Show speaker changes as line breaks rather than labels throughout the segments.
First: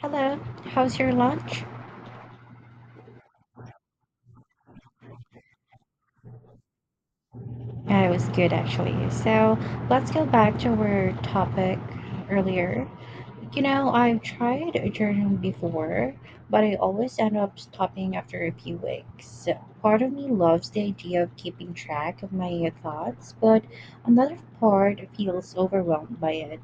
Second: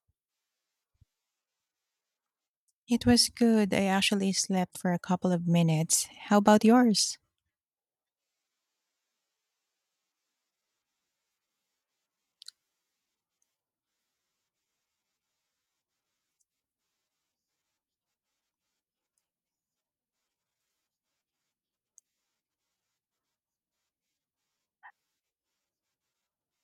Hello, how's your lunch?
It was good. I actually slept for a couple of minutes. How about yours?
Yeah, it was good actually. So let's go back to our topic earlier. You know, I've tried journaling before, but I always end up stopping after a few weeks. So, part of me loves the idea of keeping track of my thoughts, but another part feels overwhelmed by it.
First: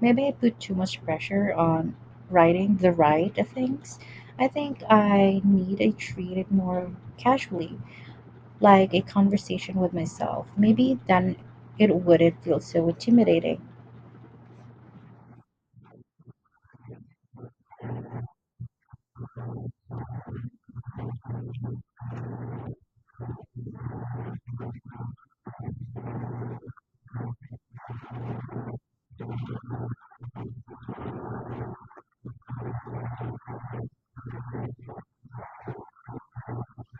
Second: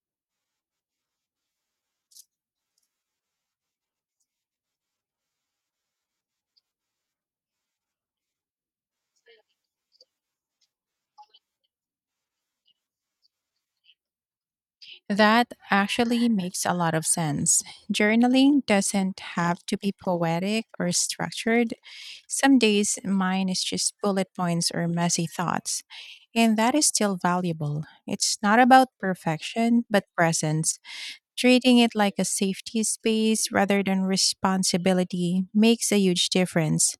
Maybe I put too much pressure on writing the right things. I think I need to treat it more casually like a conversation with myself. Maybe then it wouldn't feel so intimidating.
That actually makes a lot of sense. Journaling doesn't have to be poetic or structured. Some days mine is just bullet points or messy thoughts, and that is still valuable. It's not about perfection, but presence. Treating it like a safety space rather than responsibility makes a huge difference.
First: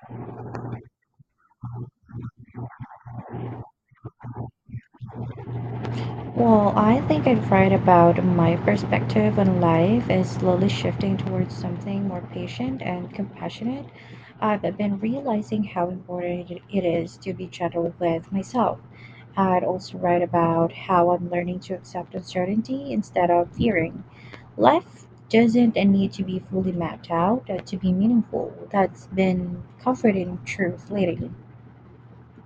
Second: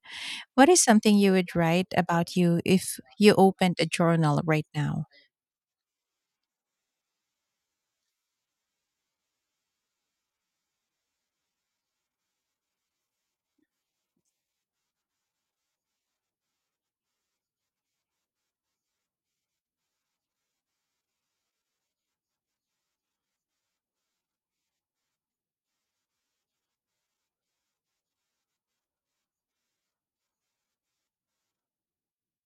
What is something you would write about you if you opened a journal right now?
Well, I think I'd write about my perspective on life is slowly shifting towards something more patient and compassionate. I've been realizing how important it is to be gentle with myself. I'd also write about how I'm learning to accept uncertainty instead of fearing life doesn't need to be fully mapped out to be meaningful. That's been comforting truth lately.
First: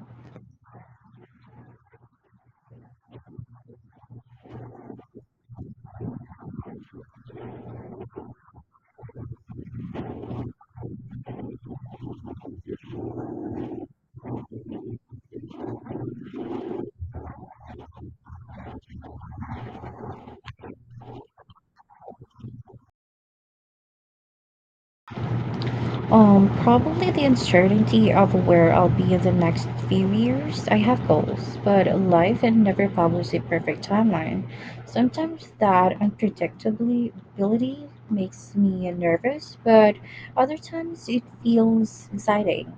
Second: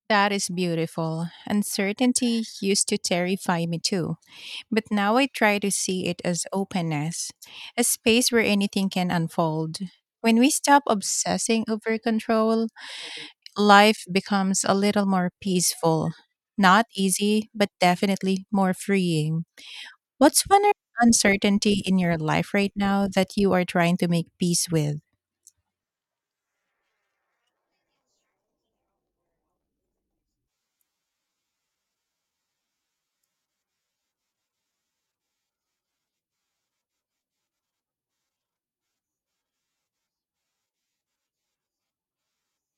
That is beautiful. Uncertainty used to terrify me too, but now I try to see it as openness, a space where anything can unfold. When we stop obsessing over control, life becomes a little more peaceful. Not easy, but definitely more freeing. What's one uncertainty in your life right now that you are trying to make peace with?
Probably the uncertainty of where I'll be in the next few years. I have goals, but life and never publish a perfect timeline. Sometimes that unpredictability makes me nervous, but other times it feels exciting.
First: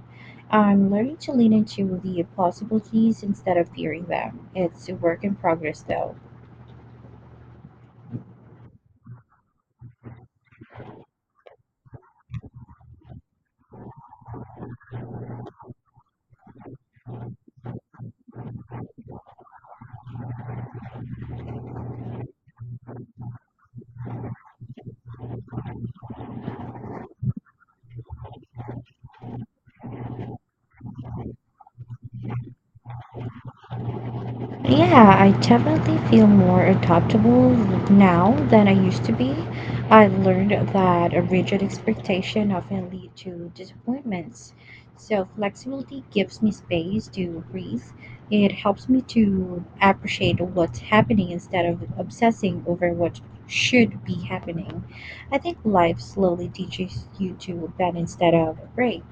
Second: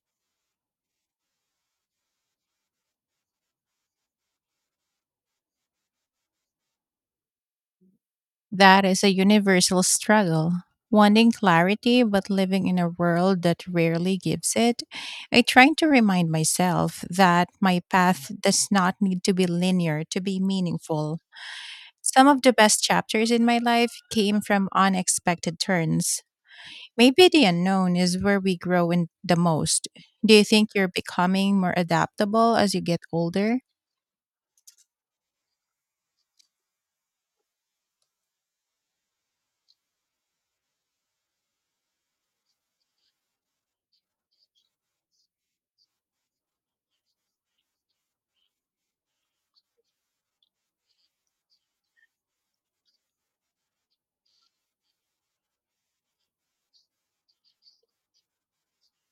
I'm learning to lean into the possibilities instead of fearing them. It's a work in progress, though.
That is a universal struggle. Wanting clarity, but living in a world that rarely gives it. I try to remind myself that my path does not need to be linear to be meaningful. Some of the best chapters in my life came from unexpected turns. Maybe the unknown is where we grow in the most. Do you think you're becoming more adaptable as you get older?
Yeah, I definitely feel more adaptable now than I used to be. I learned that a rigid expectation often lead to disappointments. So flexibility gives me space to breathe. It helps me to appreciate what's happening instead of obsessing over what should be happening. I think life slowly teaches you to balance that out of break.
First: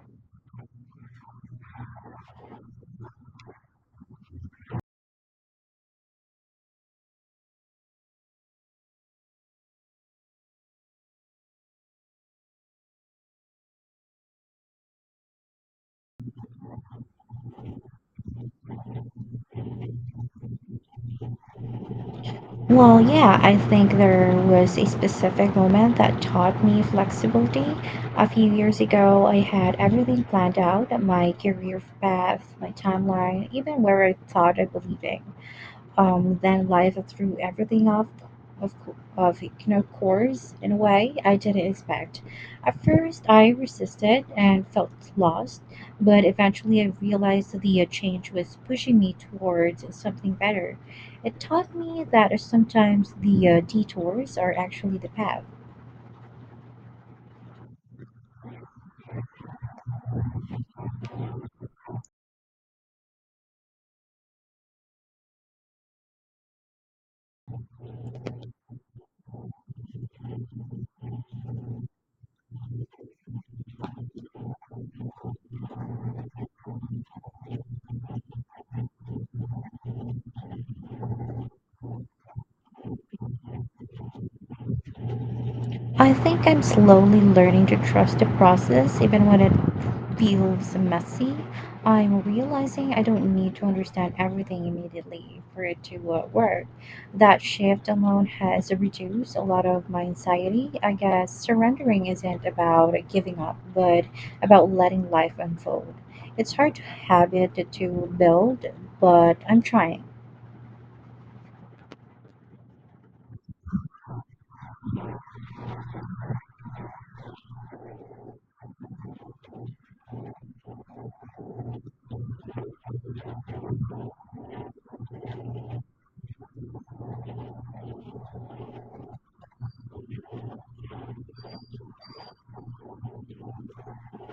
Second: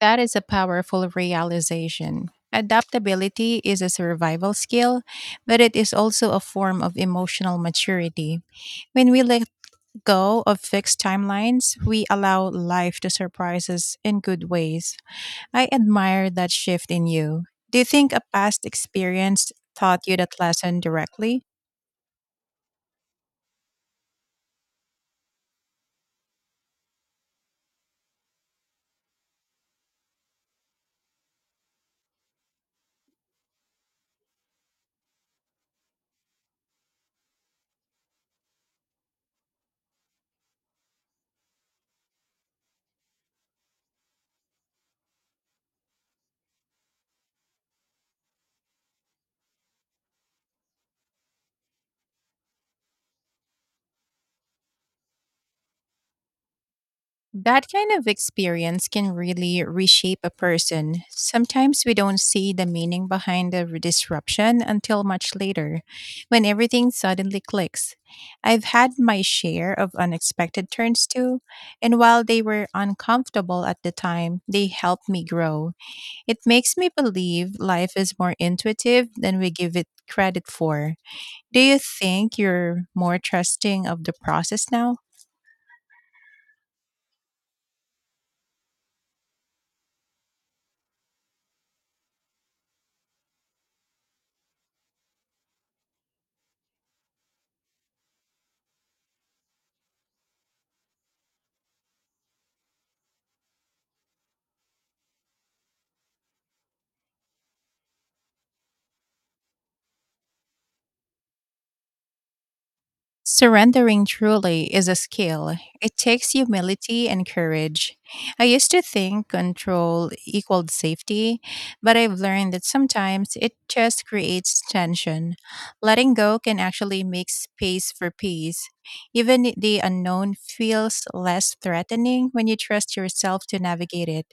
That is a powerful realization. Adaptability is a survival skill, but it is also a form of emotional maturity. When we let go of fixed timelines, we allow life to surprise us in good ways. I admire that shift in you. Do you think a past experience taught you that lesson directly?
Well, yeah, I think there was a specific moment that taught me flexibility. A few years ago, I had everything planned out, my career path, my timeline, even where I thought I would be living, then life threw everything off of course in a way I didn't expect. At first, I resisted and felt lost, but eventually I realized that the change was pushing me towards something better. It taught me that sometimes the detours are actually the path.
That kind of experience can really reshape a person. Sometimes we don't see the meaning behind the disruption until much later, when everything suddenly clicks. I've had my share of unexpected turns too, and while they were uncomfortable at the time, they helped me grow. It makes me believe life is more intuitive than we give it credit for. Do you think you're more trusting of the process now?
I think I'm slowly learning to trust the process, even when it feels messy. I'm realizing I don't need to understand everything immediately for it to work. That shift alone has reduced a lot of my anxiety. I guess surrendering isn't about giving up, but about letting life unfold. It's hard to habit to build, but I'm trying.
Surrendering truly is a skill. It takes humility and courage. I used to think control equaled safety, but I've learned that sometimes it just creates tension. Letting go can actually make space for peace. Even the unknown feels less threatening when you trust yourself to navigate it.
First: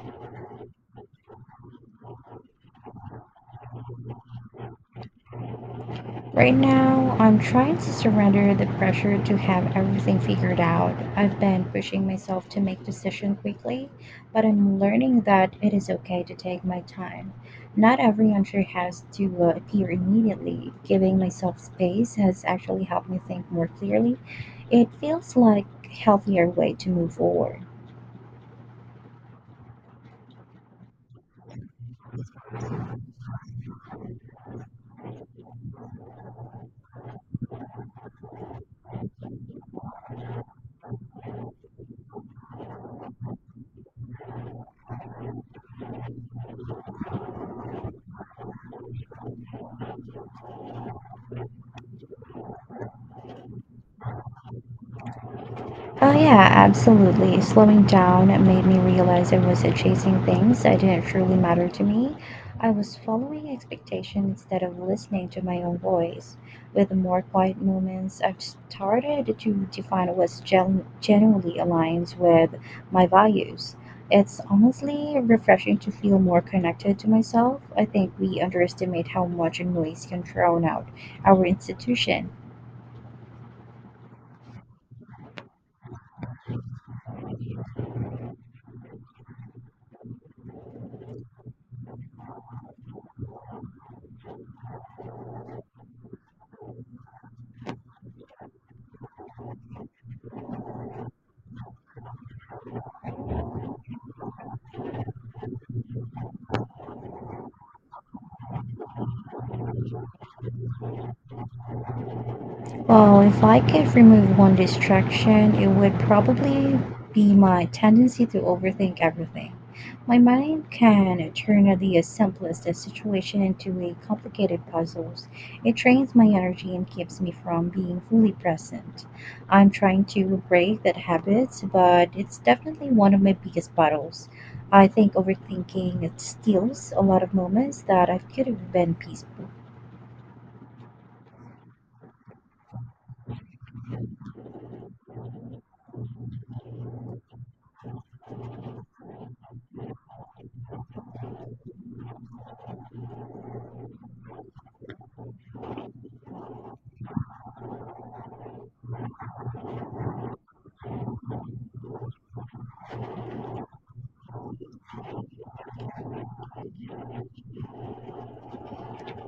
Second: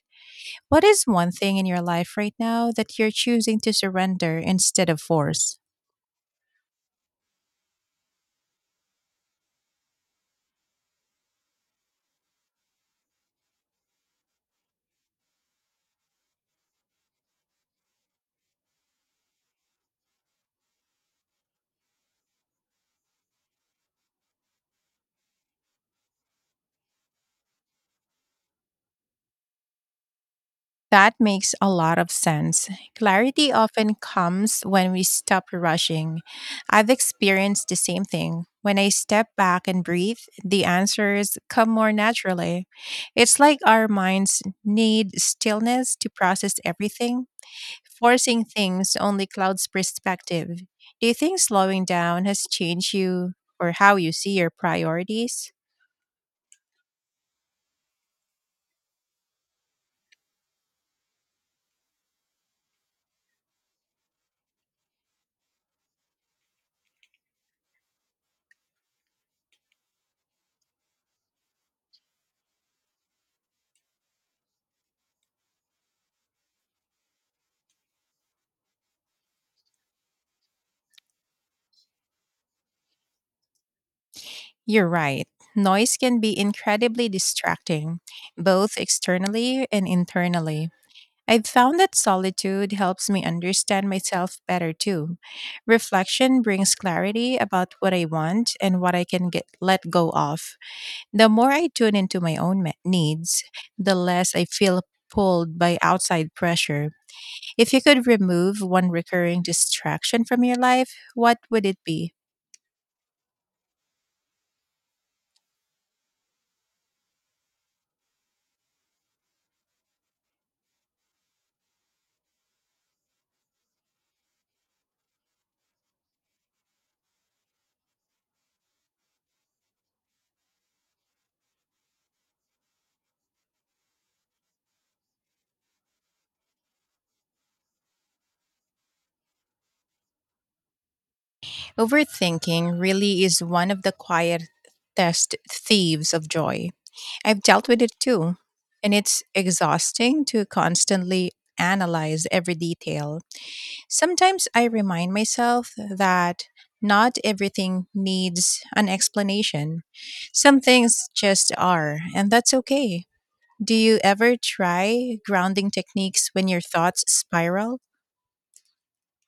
What is one thing in your life right now that you're choosing to surrender instead of force?
Right now, I'm trying to surrender the pressure to have everything figured out. I've been pushing myself to make decisions quickly, but I'm learning that it is okay to take my time. Not every answer has to appear immediately. Giving myself space has actually helped me think more clearly. It feels like a healthier way to move forward.
That makes a lot of sense. Clarity often comes when we stop rushing. I've experienced the same thing. When I step back and breathe, the answers come more naturally. It's like our minds need stillness to process everything. Forcing things only clouds perspective. Do you think slowing down has changed you or how you see your priorities?
Oh, yeah, absolutely. Slowing down made me realize I wasn't chasing things that didn't truly matter to me. I was following expectation instead of listening to my own voice. With more quiet moments, I've started to define what genuinely aligns with my values. It's honestly refreshing to feel more connected to myself. I think we underestimate how much noise can drown out our institution.
You're right. Noise can be incredibly distracting, both externally and internally. I've found that solitude helps me understand myself better too. Reflection brings clarity about what I want and what I can get let go of. The more I tune into my own needs, the less I feel pulled by outside pressure. If you could remove one recurring distraction from your life, what would it be?
Well, if I could remove one distraction, it would probably be my tendency to overthink everything. My mind can turn the simplest situation into a complicated puzzle. It drains my energy and keeps me from being fully present. I'm trying to break that habit, but it's definitely one of my biggest battles. I think overthinking it steals a lot of moments that I could have been peaceful.
Overthinking really is one of the quietest thieves of joy. I've dealt with it too, and it's exhausting to constantly analyze every detail. Sometimes I remind myself that not everything needs an explanation. Some things just are, and that's okay. Do you ever try grounding techniques when your thoughts spiral?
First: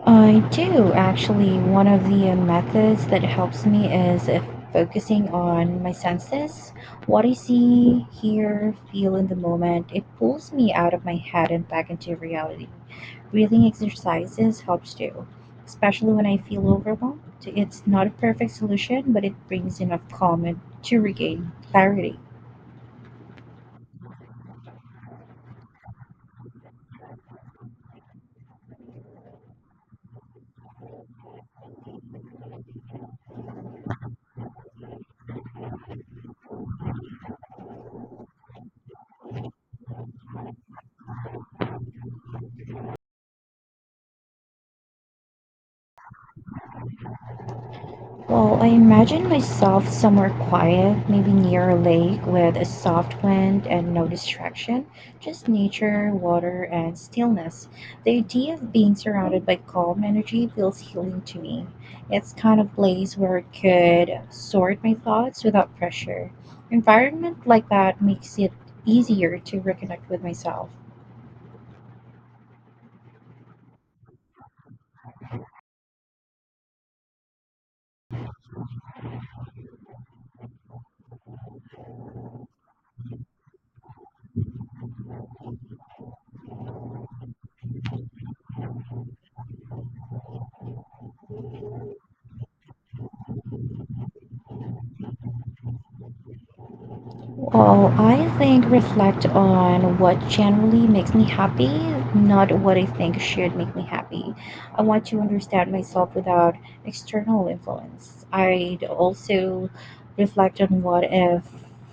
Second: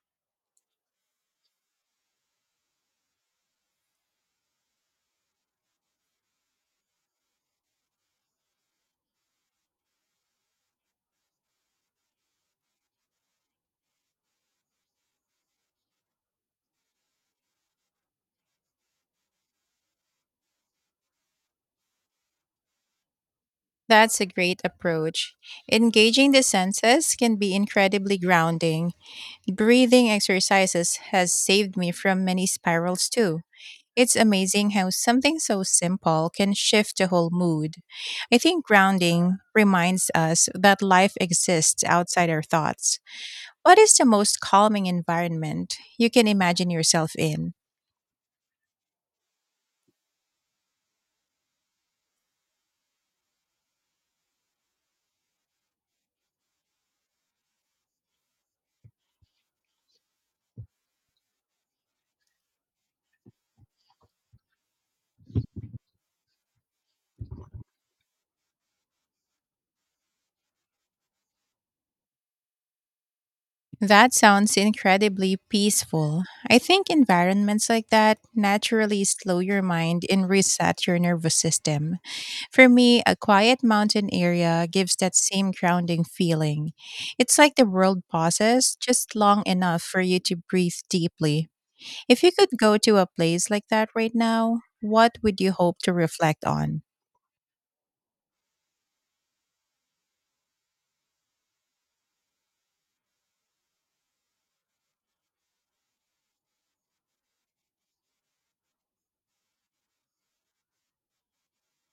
I do actually. One of the methods that helps me is if focusing on my senses, what I see, hear, feel in the moment. It pulls me out of my head and back into reality. Breathing exercises helps too, especially when I feel overwhelmed. It's not a perfect solution, but it brings enough calm and to regain clarity.
That's a great approach. Engaging the senses can be incredibly grounding. Breathing exercises has saved me from many spirals too. It's amazing how something so simple can shift the whole mood. I think grounding reminds us that life exists outside our thoughts. What is the most calming environment you can imagine yourself in?
Well, I imagine myself somewhere quiet, maybe near a lake with a soft wind and no distraction, just nature, water, and stillness. The idea of being surrounded by calm energy feels healing to me. It's kind of place where I could sort my thoughts without pressure. Environment like that makes it easier to reconnect with myself.
That sounds incredibly peaceful. I think environments like that naturally slow your mind and reset your nervous system. For me, a quiet mountain area gives that same grounding feeling. It's like the world pauses just long enough for you to breathe deeply. If you could go to a place like that right now, what would you hope to reflect on?
Well, I think reflect on what generally makes me happy, not what I think should make me happy. I want to understand myself without external influence. I'd also reflect on what if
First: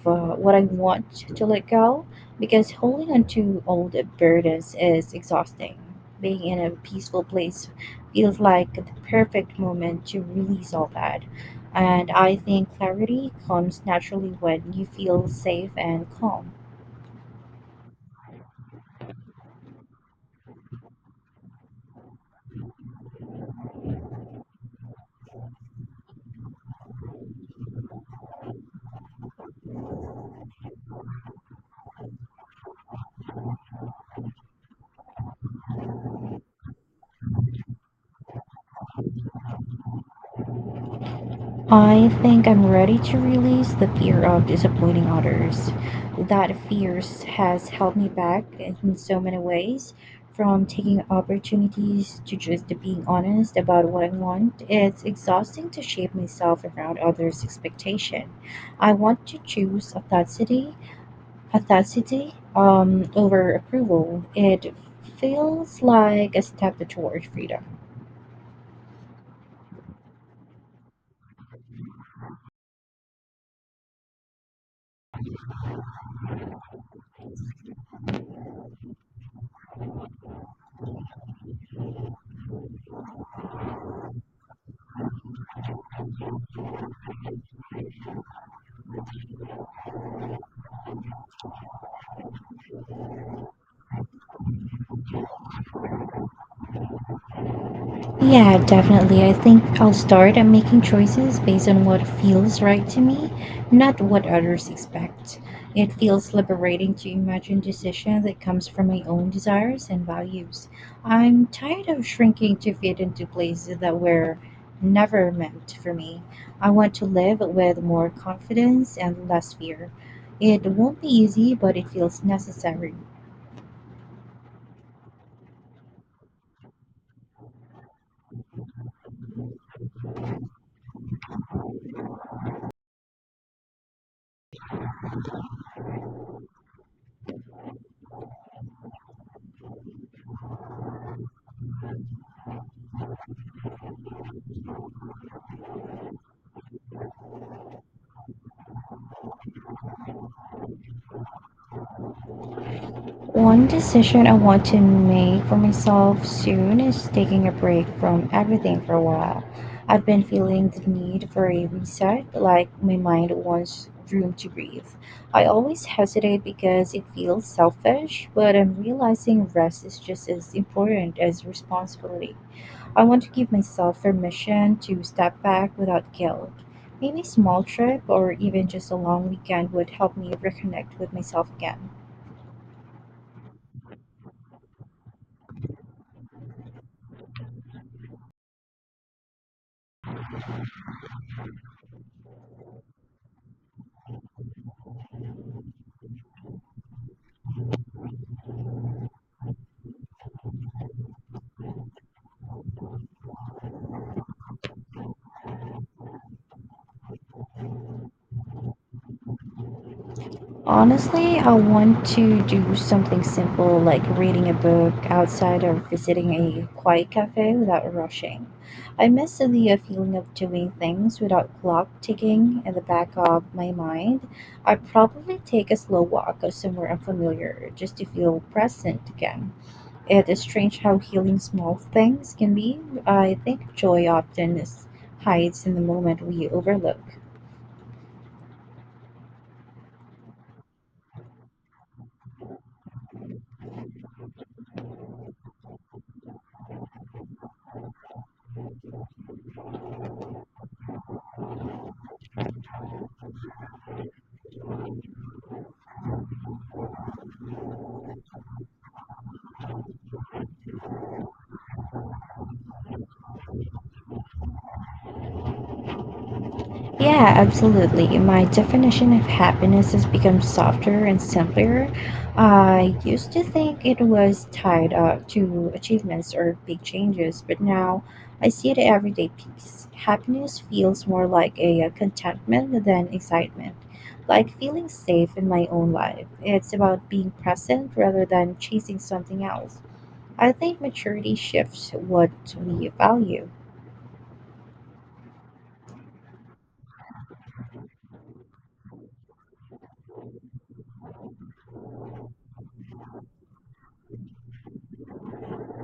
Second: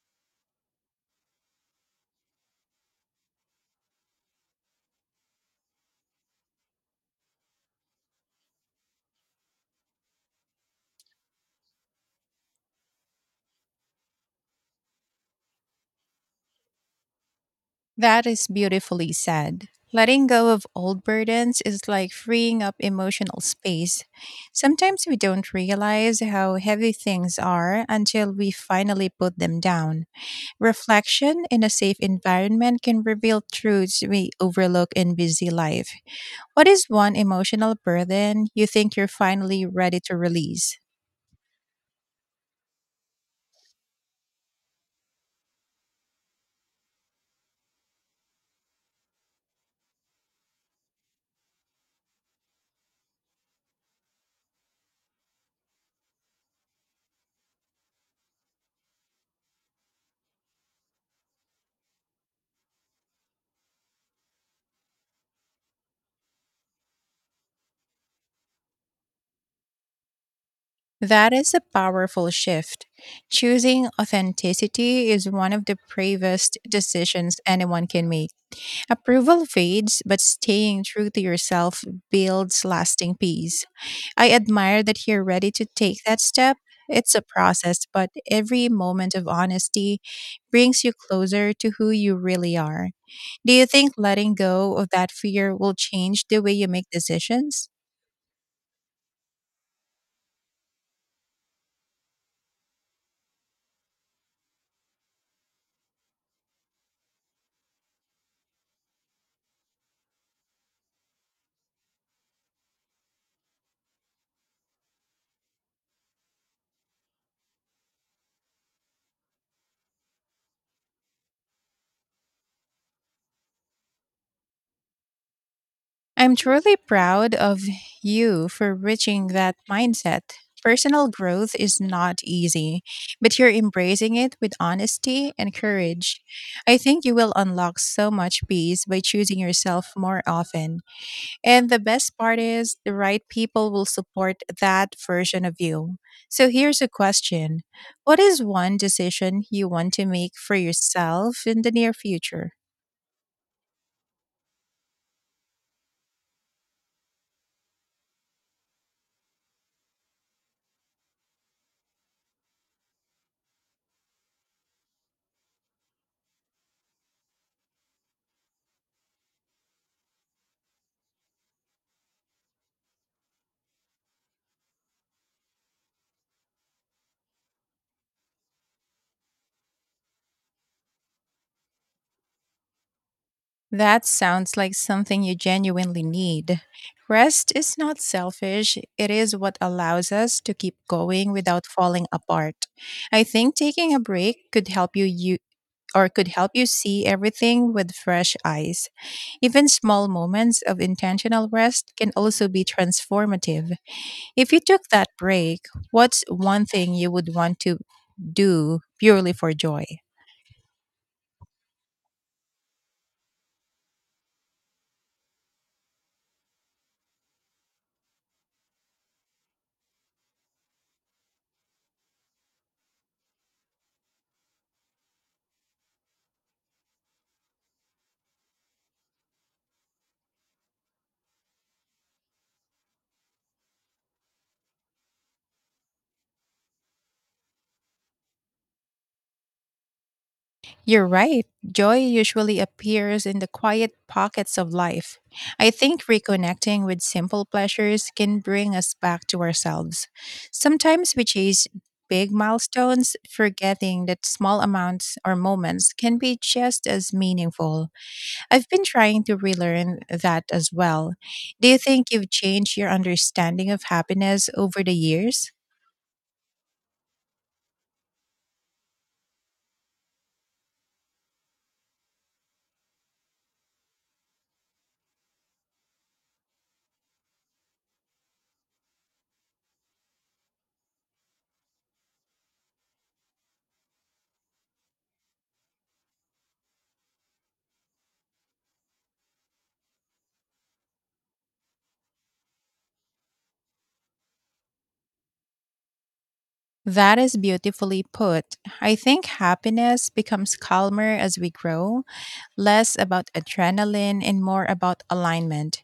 what I want to let go, because holding on to old burdens is exhausting. Being in a peaceful place feels like the perfect moment to release all that. And I think clarity comes naturally when you feel safe and calm.
That is beautifully said. Letting go of old burdens is like freeing up emotional space. Sometimes we don't realize how heavy things are until we finally put them down. Reflection in a safe environment can reveal truths we overlook in busy life. What is one emotional burden you think you're finally ready to release?
I think I'm ready to release the fear of disappointing others. That fear has held me back in so many ways, from taking opportunities to just being honest about what I want. It's exhausting to shape myself around others' expectation. I want to choose authenticity audacity over approval. It feels like a step toward freedom.
That is a powerful shift. Choosing authenticity is one of the bravest decisions anyone can make. Approval fades, but staying true to yourself builds lasting peace. I admire that you're ready to take that step. It's a process, but every moment of honesty brings you closer to who you really are. Do you think letting go of that fear will change the way you make decisions?
Yeah, definitely. I think I'll start at making choices based on what feels right to me, not what others expect. It feels liberating to imagine decision that comes from my own desires and values. I'm tired of shrinking to fit into places that were never meant for me. I want to live with more confidence and less fear. It won't be easy, but it feels necessary.
I'm truly proud of you for reaching that mindset. Personal growth is not easy, but you're embracing it with honesty and courage. I think you will unlock so much peace by choosing yourself more often. And the best part is, the right people will support that version of you. So here's a question. What is one decision you want to make for yourself in the near future?
One decision I want to make for myself soon is taking a break from everything for a while. I've been feeling the need for a reset, like my mind wants room to breathe. I always hesitate because it feels selfish, but I'm realizing rest is just as important as responsibility. I want to give myself permission to step back without guilt. Maybe a small trip or even just a long weekend would help me reconnect with myself again.
That sounds like something you genuinely need. Rest is not selfish, it is what allows us to keep going without falling apart. I think taking a break could help you or could help you see everything with fresh eyes. Even small moments of intentional rest can also be transformative. If you took that break, what's one thing you would want to do purely for joy?
Honestly, I want to do something simple like reading a book outside or visiting a quiet cafe without rushing. I miss the feeling of doing things without clock ticking in the back of my mind. I'd probably take a slow walk or somewhere unfamiliar just to feel present again. It is strange how healing small things can be. I think joy often is hides in the moment we overlook.
You're right. Joy usually appears in the quiet pockets of life. I think reconnecting with simple pleasures can bring us back to ourselves. Sometimes we chase big milestones, forgetting that small amounts or moments can be just as meaningful. I've been trying to relearn that as well. Do you think you've changed your understanding of happiness over the years?
Yeah, absolutely. My definition of happiness has become softer and simpler. I used to think it was tied up to achievements or big changes, but now I see it everyday peace. Happiness feels more like a contentment than excitement, like feeling safe in my own life. It's about being present rather than chasing something else. I think maturity shifts what we value.
That is beautifully put. I think happiness becomes calmer as we grow less about adrenaline and more about alignment.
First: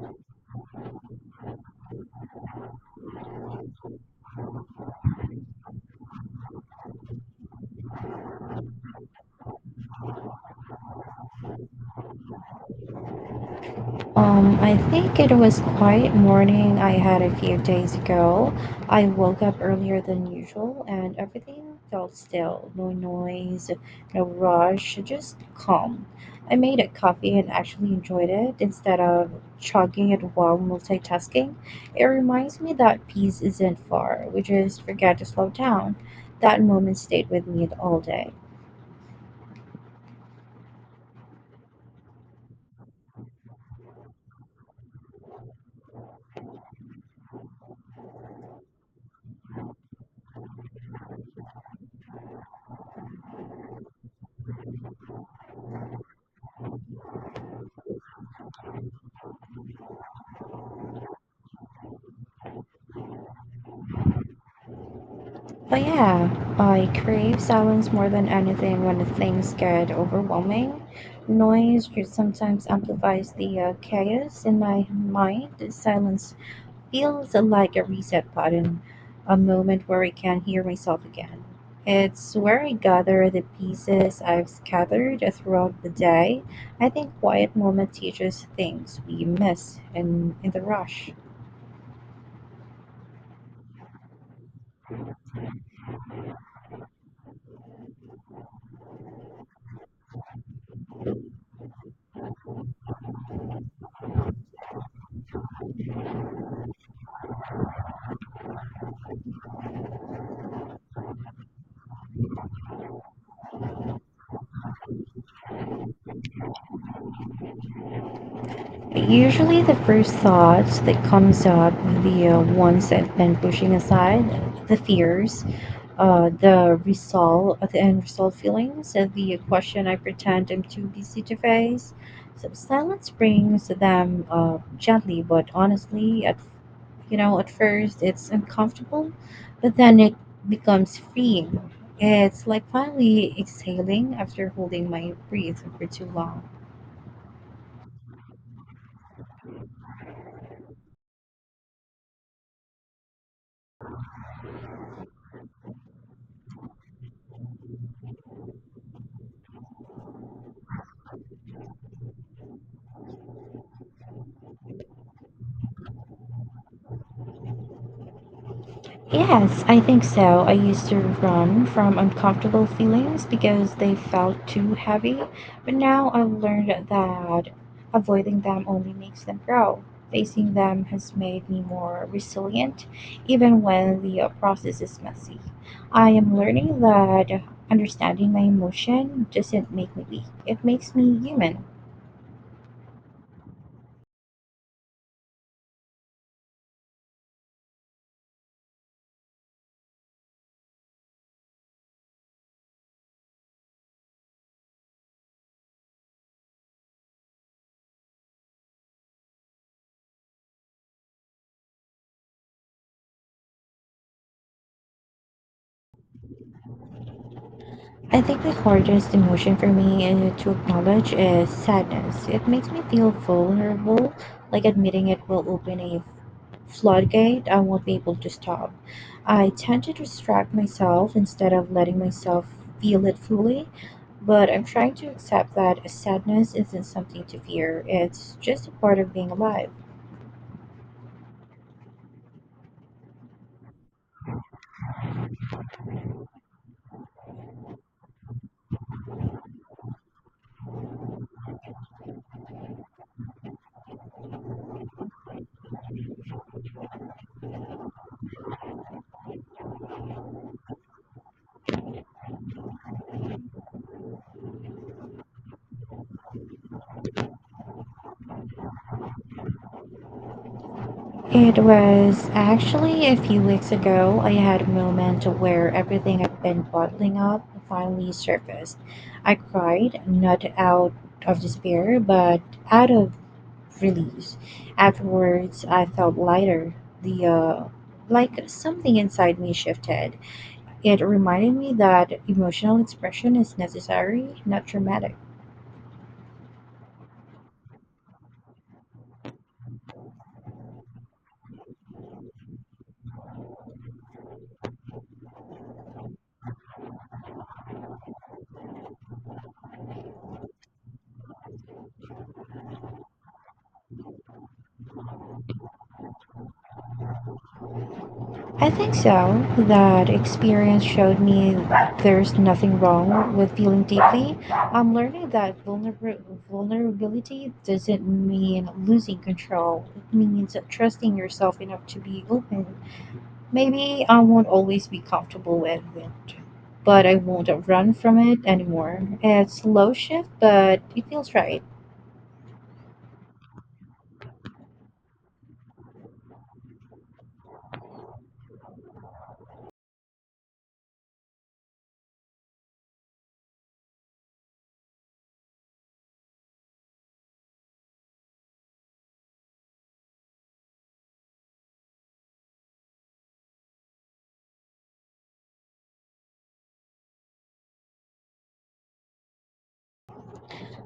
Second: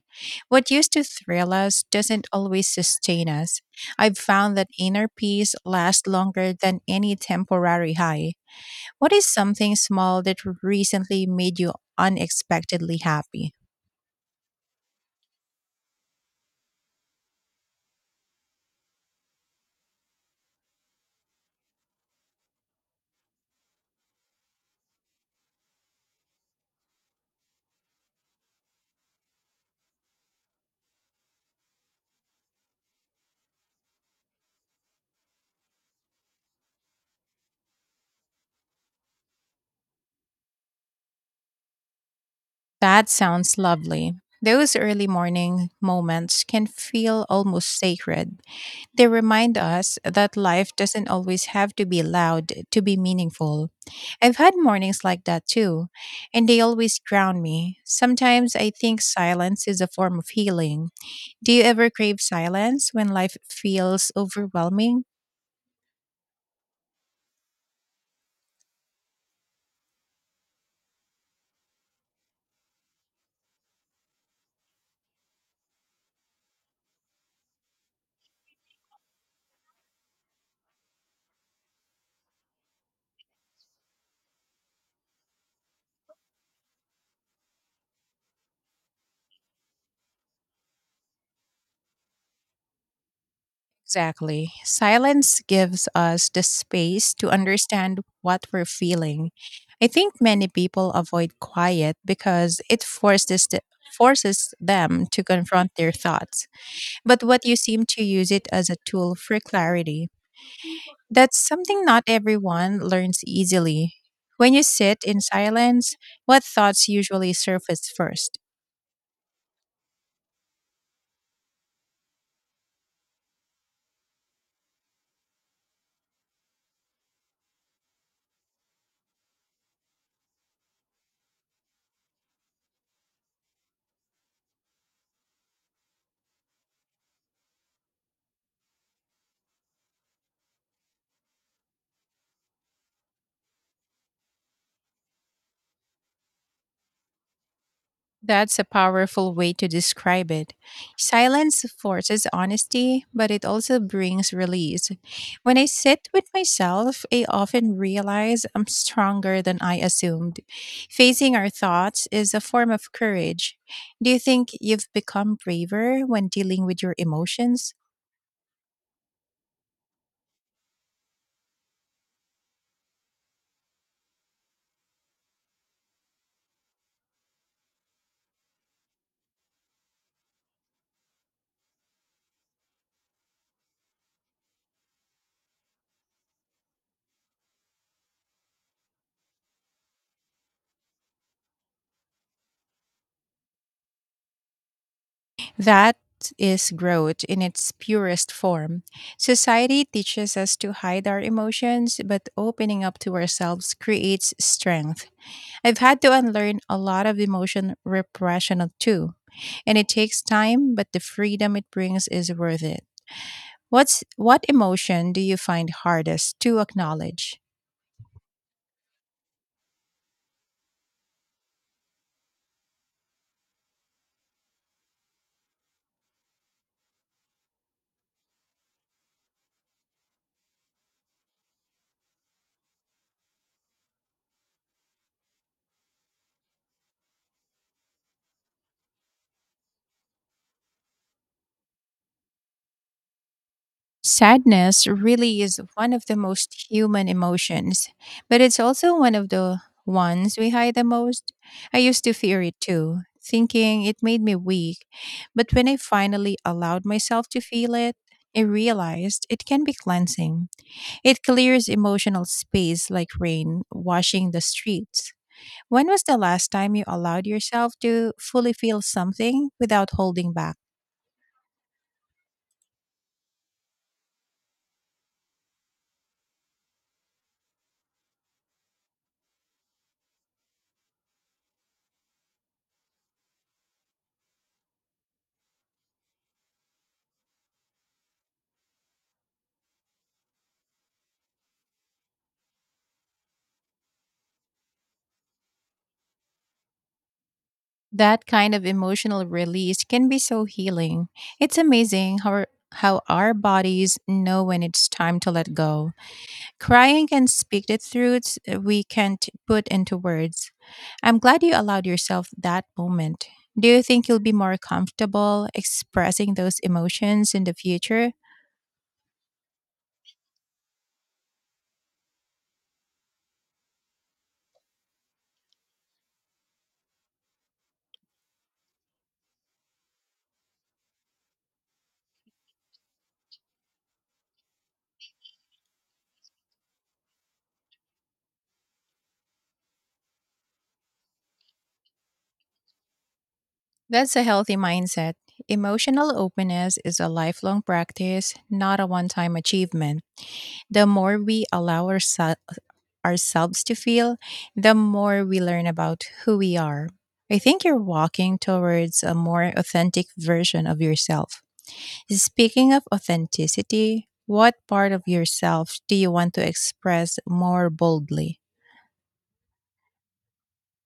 What used to thrill us doesn't always sustain us. I've found that inner peace lasts longer than any temporary high. What is something small that recently made you unexpectedly happy?
I think it was quiet morning I had a few days ago. I woke up earlier than usual and everything felt still. No noise, no rush, just calm. I made a coffee and actually enjoyed it instead of chugging it while multitasking. It reminds me that peace isn't far. We just forget to slow down. That moment stayed with me all day.
That sounds lovely. Those early morning moments can feel almost sacred. They remind us that life doesn't always have to be loud to be meaningful. I've had mornings like that too, and they always ground me. Sometimes I think silence is a form of healing. Do you ever crave silence when life feels overwhelming?
But yeah, I crave silence more than anything when the things get overwhelming. Noise just sometimes amplifies the chaos in my mind. Silence feels like a reset button, a moment where I can hear myself again. It's where I gather the pieces I've scattered throughout the day. I think quiet moment teaches things we miss in the rush.
Exactly. Silence gives us the space to understand what we're feeling. I think many people avoid quiet because it forces them to confront their thoughts, but what you seem to use it as a tool for clarity. That's something not everyone learns easily. When you sit in silence, what thoughts usually surface first?
Usually the first thought that comes up, the ones I've been pushing aside, the fears, the unresolved feelings, and the question I pretend I'm too busy to face. So silence brings them gently, but honestly, at you know, at first it's uncomfortable, but then it becomes freeing. It's like finally exhaling after holding my breath for too long.
That's a powerful way to describe it. Silence forces honesty, but it also brings release. When I sit with myself, I often realize I'm stronger than I assumed. Facing our thoughts is a form of courage. Do you think you've become braver when dealing with your emotions?
Yes, I think so. I used to run from uncomfortable feelings because they felt too heavy, but now I've learned that avoiding them only makes them grow. Facing them has made me more resilient, even when the process is messy. I am learning that understanding my emotion doesn't make me weak, it makes me human.
That is growth in its purest form. Society teaches us to hide our emotions, but opening up to ourselves creates strength. I've had to unlearn a lot of emotion repression of too, and it takes time, but the freedom it brings is worth it. What emotion do you find hardest to acknowledge?
I think the hardest emotion for me to acknowledge is sadness. It makes me feel vulnerable, like admitting it will open a floodgate I won't be able to stop. I tend to distract myself instead of letting myself feel it fully, but I'm trying to accept that sadness isn't something to fear, it's just a part of being alive.
Sadness really is one of the most human emotions, but it's also one of the ones we hide the most. I used to fear it too, thinking it made me weak, but when I finally allowed myself to feel it, I realized it can be cleansing. It clears emotional space like rain washing the streets. When was the last time you allowed yourself to fully feel something without holding back?
It was actually a few weeks ago. I had a moment where everything I've been bottling up finally surfaced. I cried, not out of despair, but out of release. Afterwards, I felt lighter. The like something inside me shifted. It reminded me that emotional expression is necessary, not dramatic.
That kind of emotional release can be so healing. It's amazing how our bodies know when it's time to let go. Crying can speak the truths we can't put into words. I'm glad you allowed yourself that moment. Do you think you'll be more comfortable expressing those emotions in the future?
I think so. That experience showed me there's nothing wrong with feeling deeply. I'm learning that vulnerability doesn't mean losing control, it means trusting yourself enough to be open. Maybe I won't always be comfortable with it, but I won't run from it anymore. It's slow shift, but it feels right.
That's a healthy mindset. Emotional openness is a lifelong practice, not a one time achievement. The more we allow ourselves to feel, the more we learn about who we are. I think you're walking towards a more authentic version of yourself. Speaking of authenticity, what part of yourself do you want to express more boldly?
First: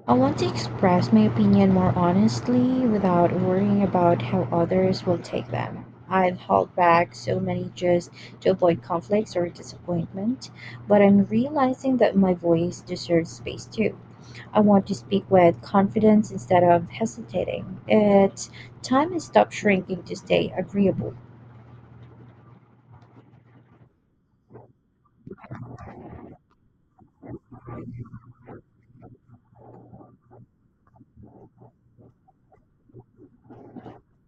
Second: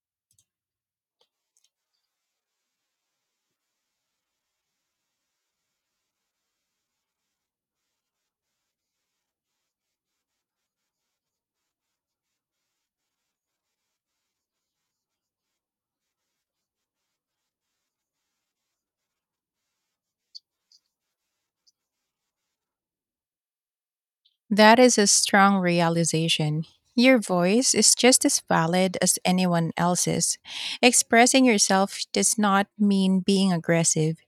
I want to express my opinion more honestly without worrying about how others will take them. I've held back so many just to avoid conflicts or disappointment, but I'm realizing that my voice deserves space too. I want to speak with confidence instead of hesitating. It's time I stop shrinking to stay agreeable.
That is a strong realization. Your voice is just as valid as anyone else's. Expressing yourself does not mean being aggressive,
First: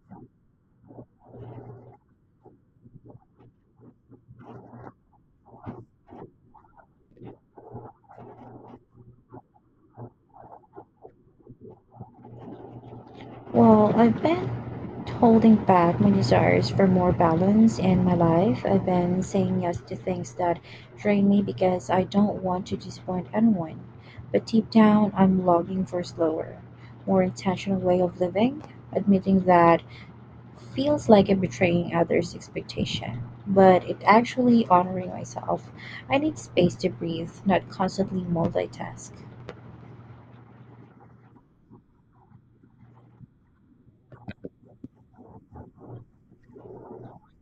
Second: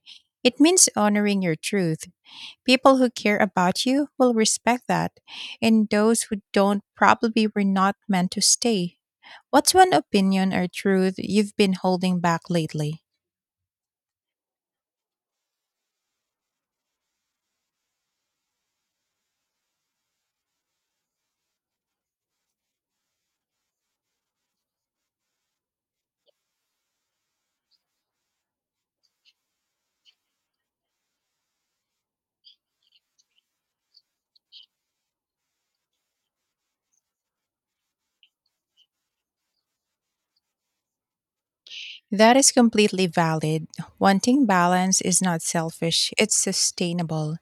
it means honoring your truth. People who care about you will respect that, and those who don't probably were not meant to stay. What's one opinion or truth you've been holding back lately?
Well, I've been holding back my desires for more balance in my life. I've been saying yes to things that drain me because I don't want to disappoint anyone. But deep down, I'm longing for a slower, more intentional way of living. Admitting that feels like I'm betraying others' expectation, but it actually honoring myself. I need space to breathe, not constantly multitask.
That is completely valid. Wanting balance is not selfish, it's sustainable.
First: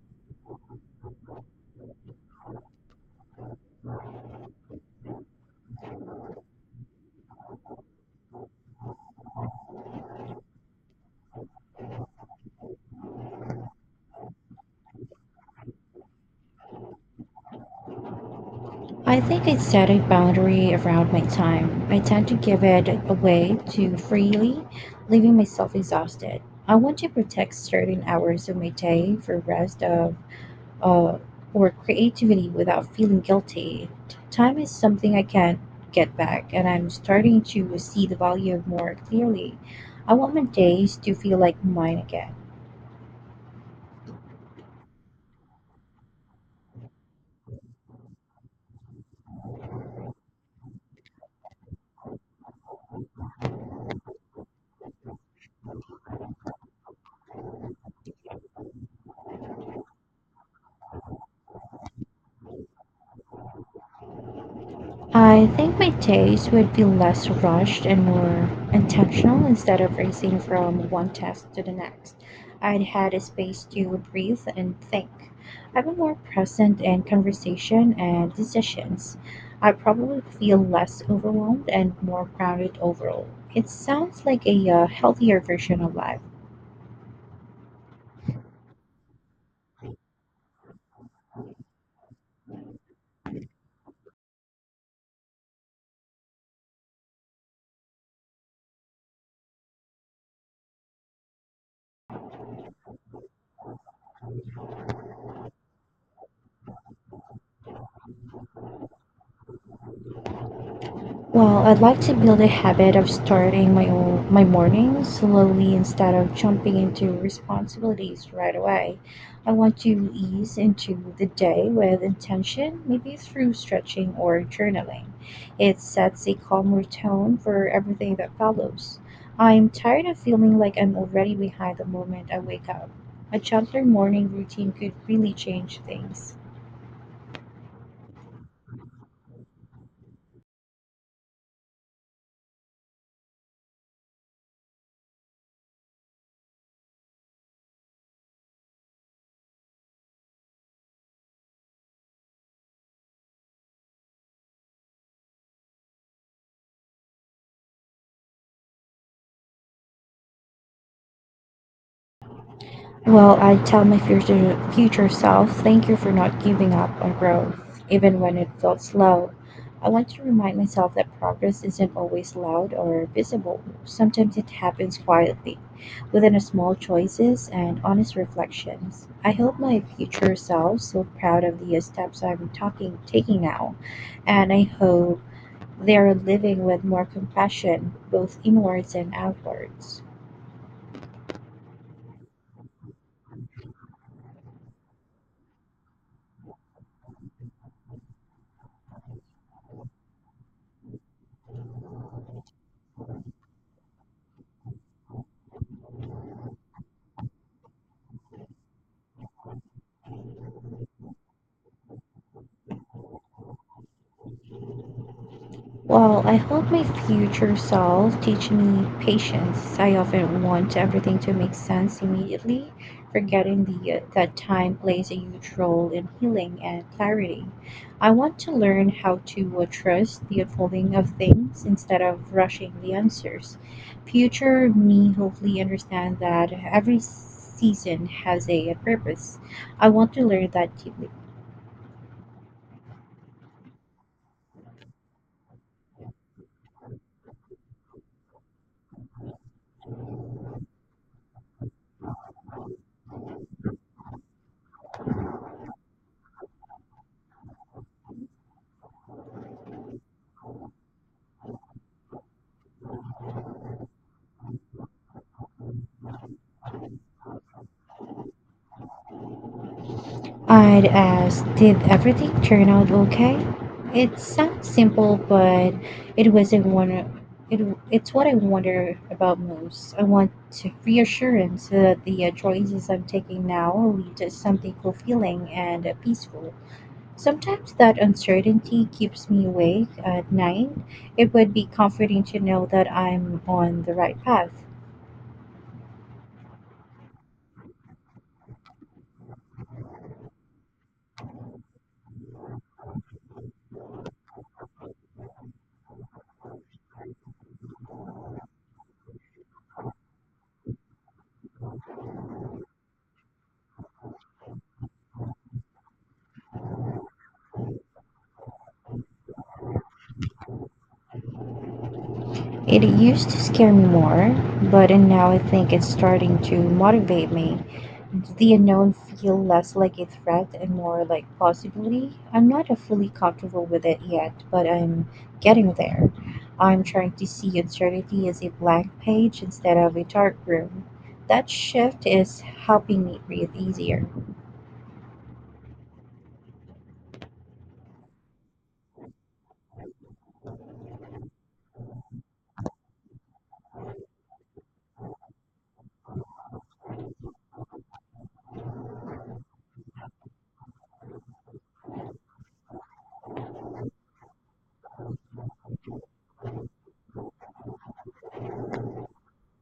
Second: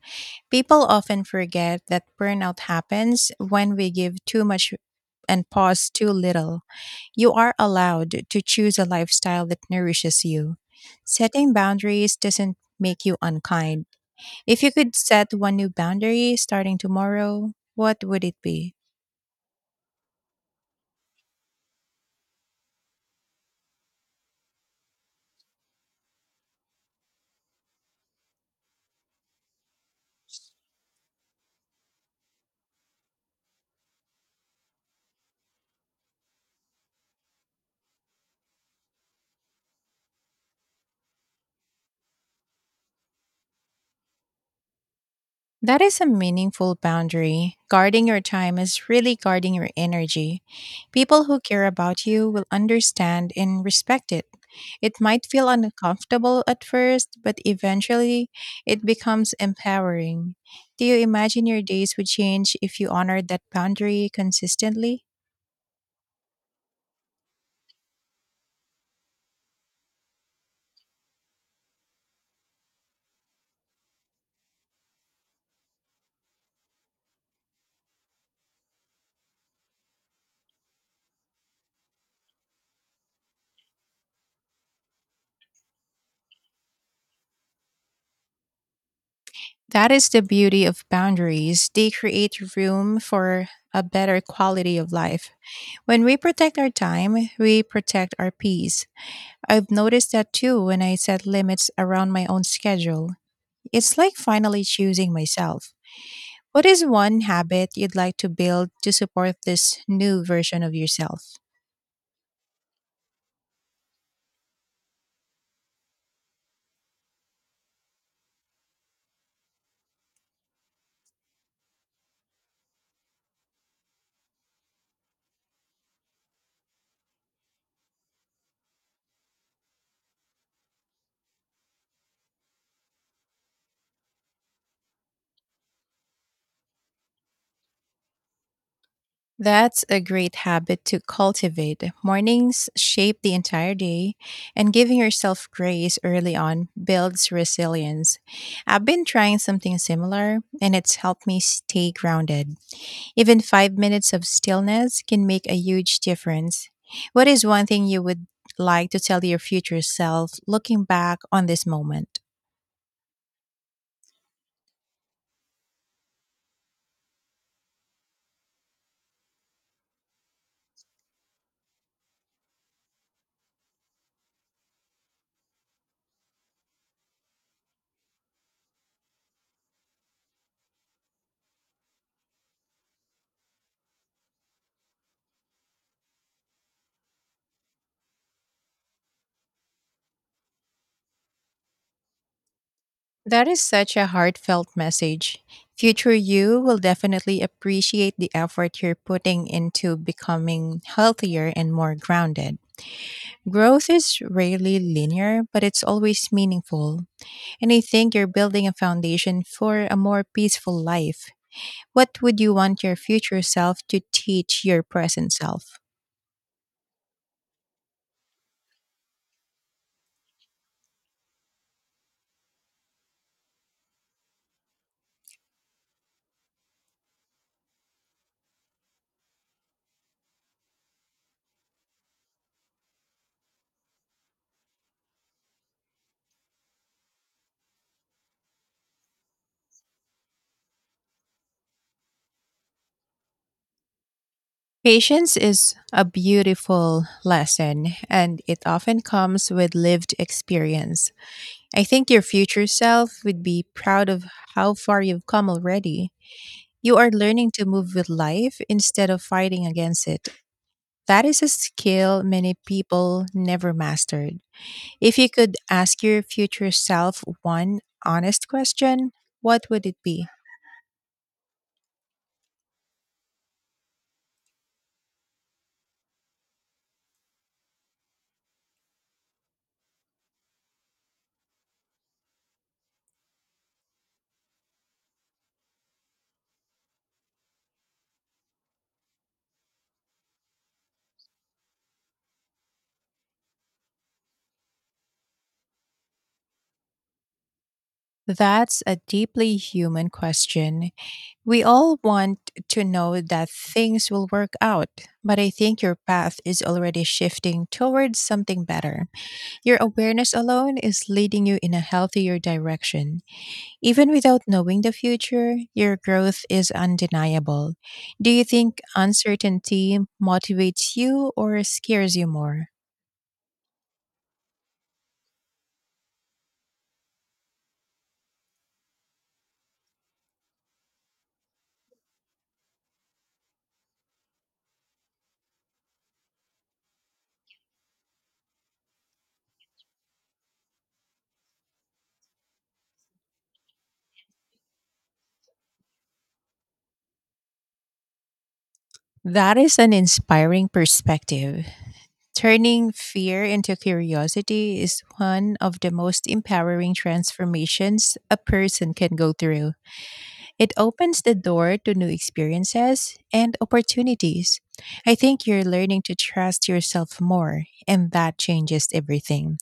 People often forget that burnout happens when we give too much and pause too little. You are allowed to choose a lifestyle that nourishes you. Setting boundaries doesn't make you unkind. If you could set one new boundary starting tomorrow, what would it be?
I think I set a boundary around my time. I tend to give it away too freely, leaving myself exhausted. I want to protect certain hours of my day for rest of uh, or creativity without feeling guilty. Time is something I can't get back, and I'm starting to see the value of more clearly. I want my days to feel like mine again.
That is a meaningful boundary. Guarding your time is really guarding your energy. People who care about you will understand and respect it. It might feel uncomfortable at first, but eventually it becomes empowering. Do you imagine your days would change if you honored that boundary consistently?
I think my taste would be less rushed and more intentional instead of racing from one task to the next. I'd had a space to breathe and think. I'd be more present in conversation and decisions. I'd probably feel less overwhelmed and more grounded overall. It sounds like a healthier version of life.
That is the beauty of boundaries. They create room for a better quality of life. When we protect our time, we protect our peace. I've noticed that too when I set limits around my own schedule. It's like finally choosing myself. What is one habit you'd like to build to support this new version of yourself?
Well, I'd like to build a habit of starting my own, my morning slowly instead of jumping into responsibilities right away. I want to ease into the day with intention, maybe through stretching or journaling. It sets a calmer tone for everything that follows. I'm tired of feeling like I'm already behind the moment I wake up. A gentler morning routine could really change things.
That's a great habit to cultivate. Mornings shape the entire day, and giving yourself grace early on builds resilience. I've been trying something similar, and it's helped me stay grounded. Even 5 minutes of stillness can make a huge difference. What is one thing you would like to tell your future self looking back on this moment?
Well, I tell my future self, thank you for not giving up on growth, even when it felt slow. I want to remind myself that progress isn't always loud or visible. Sometimes it happens quietly, within a small choices and honest reflections. I hope my future self so proud of the steps I'm talking taking now, and I hope they are living with more compassion, both inwards and outwards.
That is such a heartfelt message. Future you will definitely appreciate the effort you're putting into becoming healthier and more grounded. Growth is rarely linear, but it's always meaningful. And I think you're building a foundation for a more peaceful life. What would you want your future self to teach your present self?
Well, I hope my future self teach me patience. I often want everything to make sense immediately, forgetting the that time plays a huge role in healing and clarity. I want to learn how to trust the unfolding of things instead of rushing the answers. Future me hopefully understand that every season has a purpose. I want to learn that deeply.
Patience is a beautiful lesson, and it often comes with lived experience. I think your future self would be proud of how far you've come already. You are learning to move with life instead of fighting against it. That is a skill many people never mastered. If you could ask your future self one honest question, what would it be?
I'd ask, did everything turn out okay? It sounds simple, but it was a wonder. It, it's what I wonder about most. I want to reassurance that the choices I'm taking now lead to something fulfilling and peaceful. Sometimes that uncertainty keeps me awake at night. It would be comforting to know that I'm on the right path.
That's a deeply human question. We all want to know that things will work out, but I think your path is already shifting towards something better. Your awareness alone is leading you in a healthier direction. Even without knowing the future, your growth is undeniable. Do you think uncertainty motivates you or scares you more?
It used to scare me more, but and now I think it's starting to motivate me. The unknown feel less like a threat and more like possibility. I'm not fully comfortable with it yet, but I'm getting there. I'm trying to see uncertainty as a blank page instead of a dark room. That shift is helping me breathe easier.
That is an inspiring perspective. Turning fear into curiosity is one of the most empowering transformations a person can go through. It opens the door to new experiences and opportunities. I think you're learning to trust yourself more, and that changes everything.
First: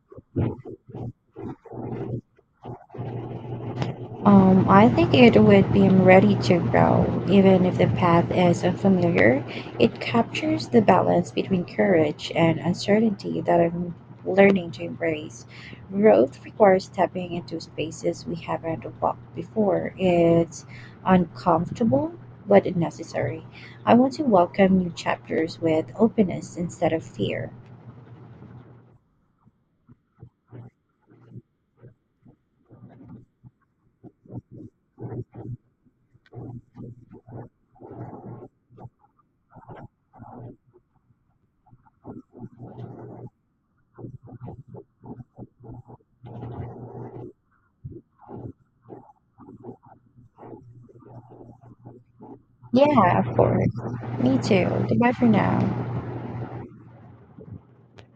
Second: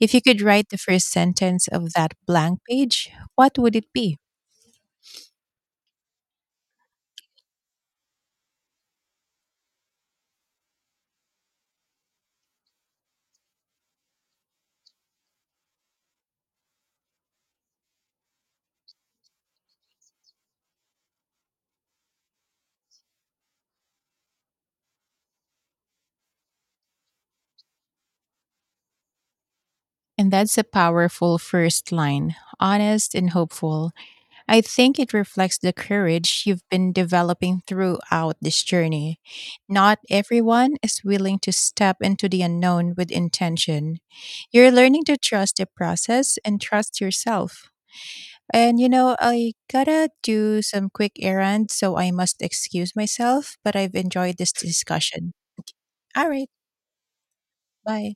If you could write the first sentence of that blank page, what would it be?
I think it would be ready to grow, even if the path is unfamiliar. It captures the balance between courage and uncertainty that I'm learning to embrace. Growth requires stepping into spaces we haven't walked before. It's uncomfortable, but necessary. I want to welcome new chapters with openness instead of fear.
And that's a powerful first line, honest and hopeful. I think it reflects the courage you've been developing throughout this journey. Not everyone is willing to step into the unknown with intention. You're learning to trust the process and trust yourself. And you know, I gotta do some quick errands, so I must excuse
Yeah, of
myself,
course.
but I've enjoyed
Me
this
too. Goodbye for
discussion.
now.
All right, bye.